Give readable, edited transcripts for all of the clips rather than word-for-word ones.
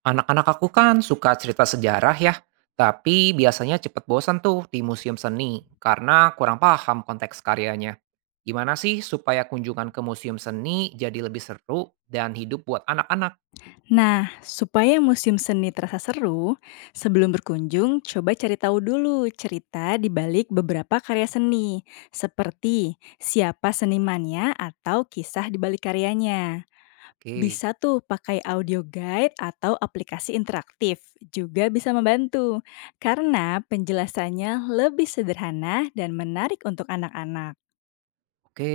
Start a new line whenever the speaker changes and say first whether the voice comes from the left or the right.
right: Anak-anak aku kan suka cerita sejarah ya, tapi biasanya cepet bosan tuh di museum seni karena kurang paham konteks karyanya. Gimana sih supaya kunjungan ke museum seni jadi lebih seru dan hidup buat anak-anak?
left: Nah, supaya museum seni terasa seru, sebelum berkunjung, coba cari tahu dulu cerita di balik beberapa karya seni, seperti siapa senimannya atau kisah di balik karyanya.
right: Oke,
left: Bisa tuh pakai audio guide atau aplikasi interaktif, juga bisa membantu, karena penjelasannya lebih sederhana dan menarik untuk anak-anak.
right: oke.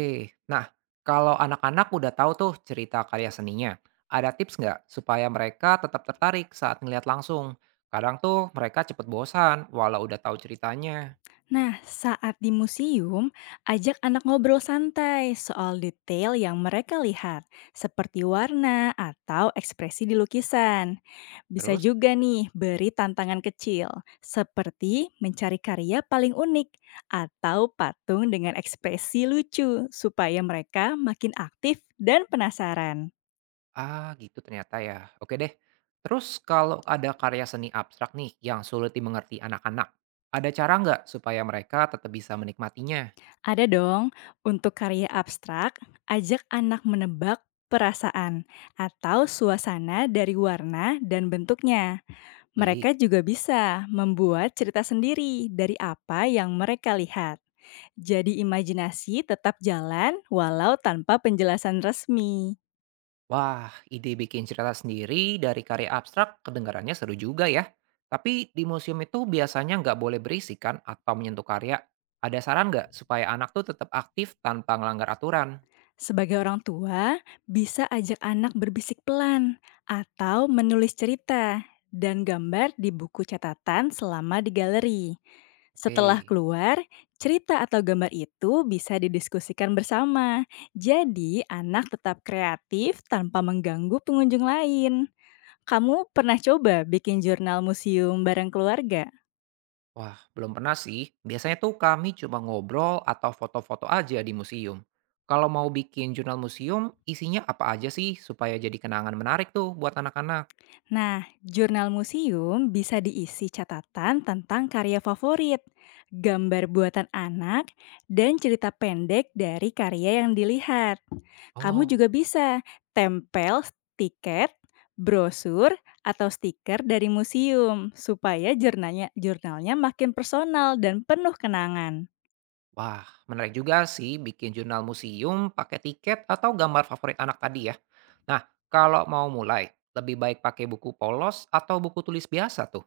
right: Nah, kalau anak-anak udah tahu tuh cerita karya seninya, ada tips nggak supaya mereka tetap tertarik saat ngeliat langsung? Kadang tuh mereka cepet bosan walau udah tahu ceritanya.
left: Nah, saat di museum, ajak anak ngobrol santai soal detail yang mereka lihat, seperti warna atau ekspresi di lukisan. Bisa
right: Terus?
left: juga nih beri tantangan kecil, seperti mencari karya paling unik atau patung dengan ekspresi lucu, supaya mereka makin aktif dan penasaran.
right: Ah, gitu ternyata ya. Oke deh. Terus kalau ada karya seni abstrak nih yang sulit dimengerti anak-anak, ada cara nggak supaya mereka tetap bisa menikmatinya?
left: Ada dong, untuk karya abstrak, ajak anak menebak perasaan atau suasana dari warna dan bentuknya.
right: Baik.
left: Mereka juga bisa membuat cerita sendiri dari apa yang mereka lihat. Jadi imajinasi tetap jalan walau tanpa penjelasan resmi.
right: Wah, ide bikin cerita sendiri dari karya abstrak kedengarannya seru juga ya. Tapi di museum itu biasanya nggak boleh berisikan atau menyentuh karya. Ada saran nggak supaya anak tuh tetap aktif tanpa ngelanggar aturan?
left: Sebagai orang tua, bisa ajak anak berbisik pelan atau menulis cerita dan gambar di buku catatan selama di galeri. Setelah
right: Oke.
left: keluar, cerita atau gambar itu bisa didiskusikan bersama. Jadi, anak tetap kreatif tanpa mengganggu pengunjung lain. Kamu pernah coba bikin jurnal museum bareng keluarga?
right: Wah, belum pernah sih. Biasanya tuh kami cuma ngobrol atau foto-foto aja di museum. Kalau mau bikin jurnal museum, isinya apa aja sih supaya jadi kenangan menarik tuh buat anak-anak?
left: Nah, jurnal museum bisa diisi catatan tentang karya favorit, gambar buatan anak, dan cerita pendek dari karya yang dilihat. Kamu
right: Oh,
left: juga bisa tempel tiket, brosur, atau stiker dari museum supaya jurnalnya makin personal dan penuh kenangan.
right: wah, menarik juga sih bikin jurnal museum pakai tiket atau gambar favorit anak tadi ya. Nah, kalau mau mulai, lebih baik pakai buku polos atau buku tulis biasa tuh?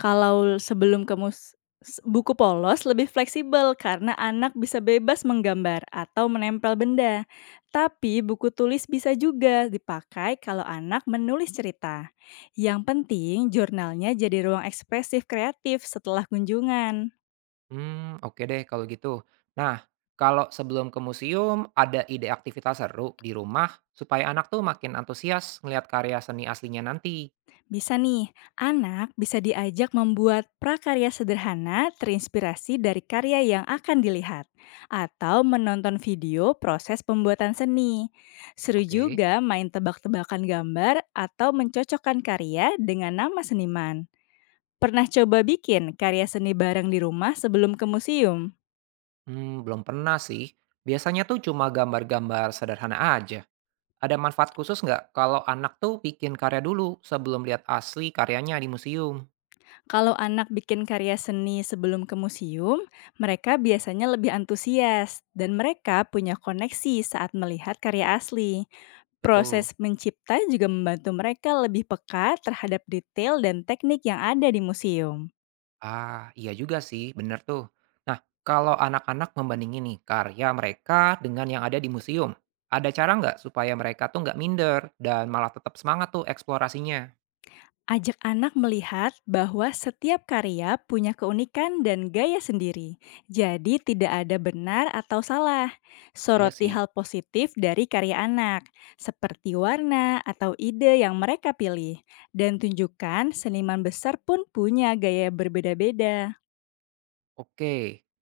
left: Kalau sebelum ke mus s buku polos lebih fleksibel karena anak bisa bebas menggambar atau menempel benda. Tapi buku tulis bisa juga dipakai kalau anak menulis cerita. Yang penting jurnalnya jadi ruang ekspresif kreatif setelah kunjungan.
right: Hmm, oke deh kalau gitu. Nah, kalau sebelum ke museum, ada ide aktivitas seru di rumah supaya anak tuh makin antusias ngelihat karya seni aslinya nanti?
left: Bisa nih, anak bisa diajak membuat prakarya sederhana terinspirasi dari karya yang akan dilihat atau menonton video proses pembuatan seni. Seru
right: Oke.
left: juga main tebak-tebakan gambar atau mencocokkan karya dengan nama seniman. Pernah coba bikin karya seni bareng di rumah sebelum ke museum?
right: Hmm, belum pernah sih. Biasanya tuh cuma gambar-gambar sederhana aja. Ada manfaat khusus nggak kalau anak tuh bikin karya dulu sebelum lihat asli karyanya di museum?
left: Kalau anak bikin karya seni sebelum ke museum, mereka biasanya lebih antusias dan mereka punya koneksi saat melihat karya asli.
right: Betul.
left: Proses mencipta juga membantu mereka lebih peka terhadap detail dan teknik yang ada di museum.
right: Ah, iya juga sih, bener tuh. Nah, kalau anak-anak membandingin nih karya mereka dengan yang ada di museum, ada cara nggak supaya mereka tuh nggak minder dan malah tetap semangat tuh eksplorasinya?
left: Ajak anak melihat bahwa setiap karya punya keunikan dan gaya sendiri, jadi tidak ada benar atau salah.
right: Iya
left: Soroti
right: sih.
left: hal positif dari karya anak, seperti warna atau ide yang mereka pilih, dan tunjukkan seniman besar pun punya gaya berbeda-beda.
right: Oke.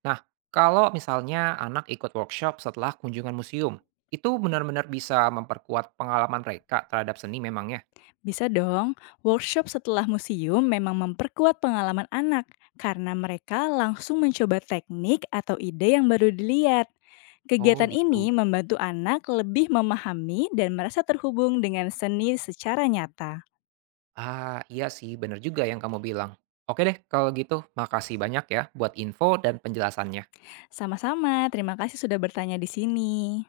right: Nah, kalau misalnya anak ikut workshop setelah kunjungan museum, itu benar-benar bisa memperkuat pengalaman mereka terhadap seni memangnya?
left: Bisa dong, workshop setelah museum memang memperkuat pengalaman anak karena mereka langsung mencoba teknik atau ide yang baru dilihat.
right: Oh
left: Kegiatan ini
right: gitu.
left: membantu anak lebih memahami dan merasa terhubung dengan seni secara nyata.
right: Ah, iya sih, benar juga yang kamu bilang. Oke deh, kalau gitu makasih banyak ya buat info dan penjelasannya.
left: Sama-sama, terima kasih sudah bertanya di sini.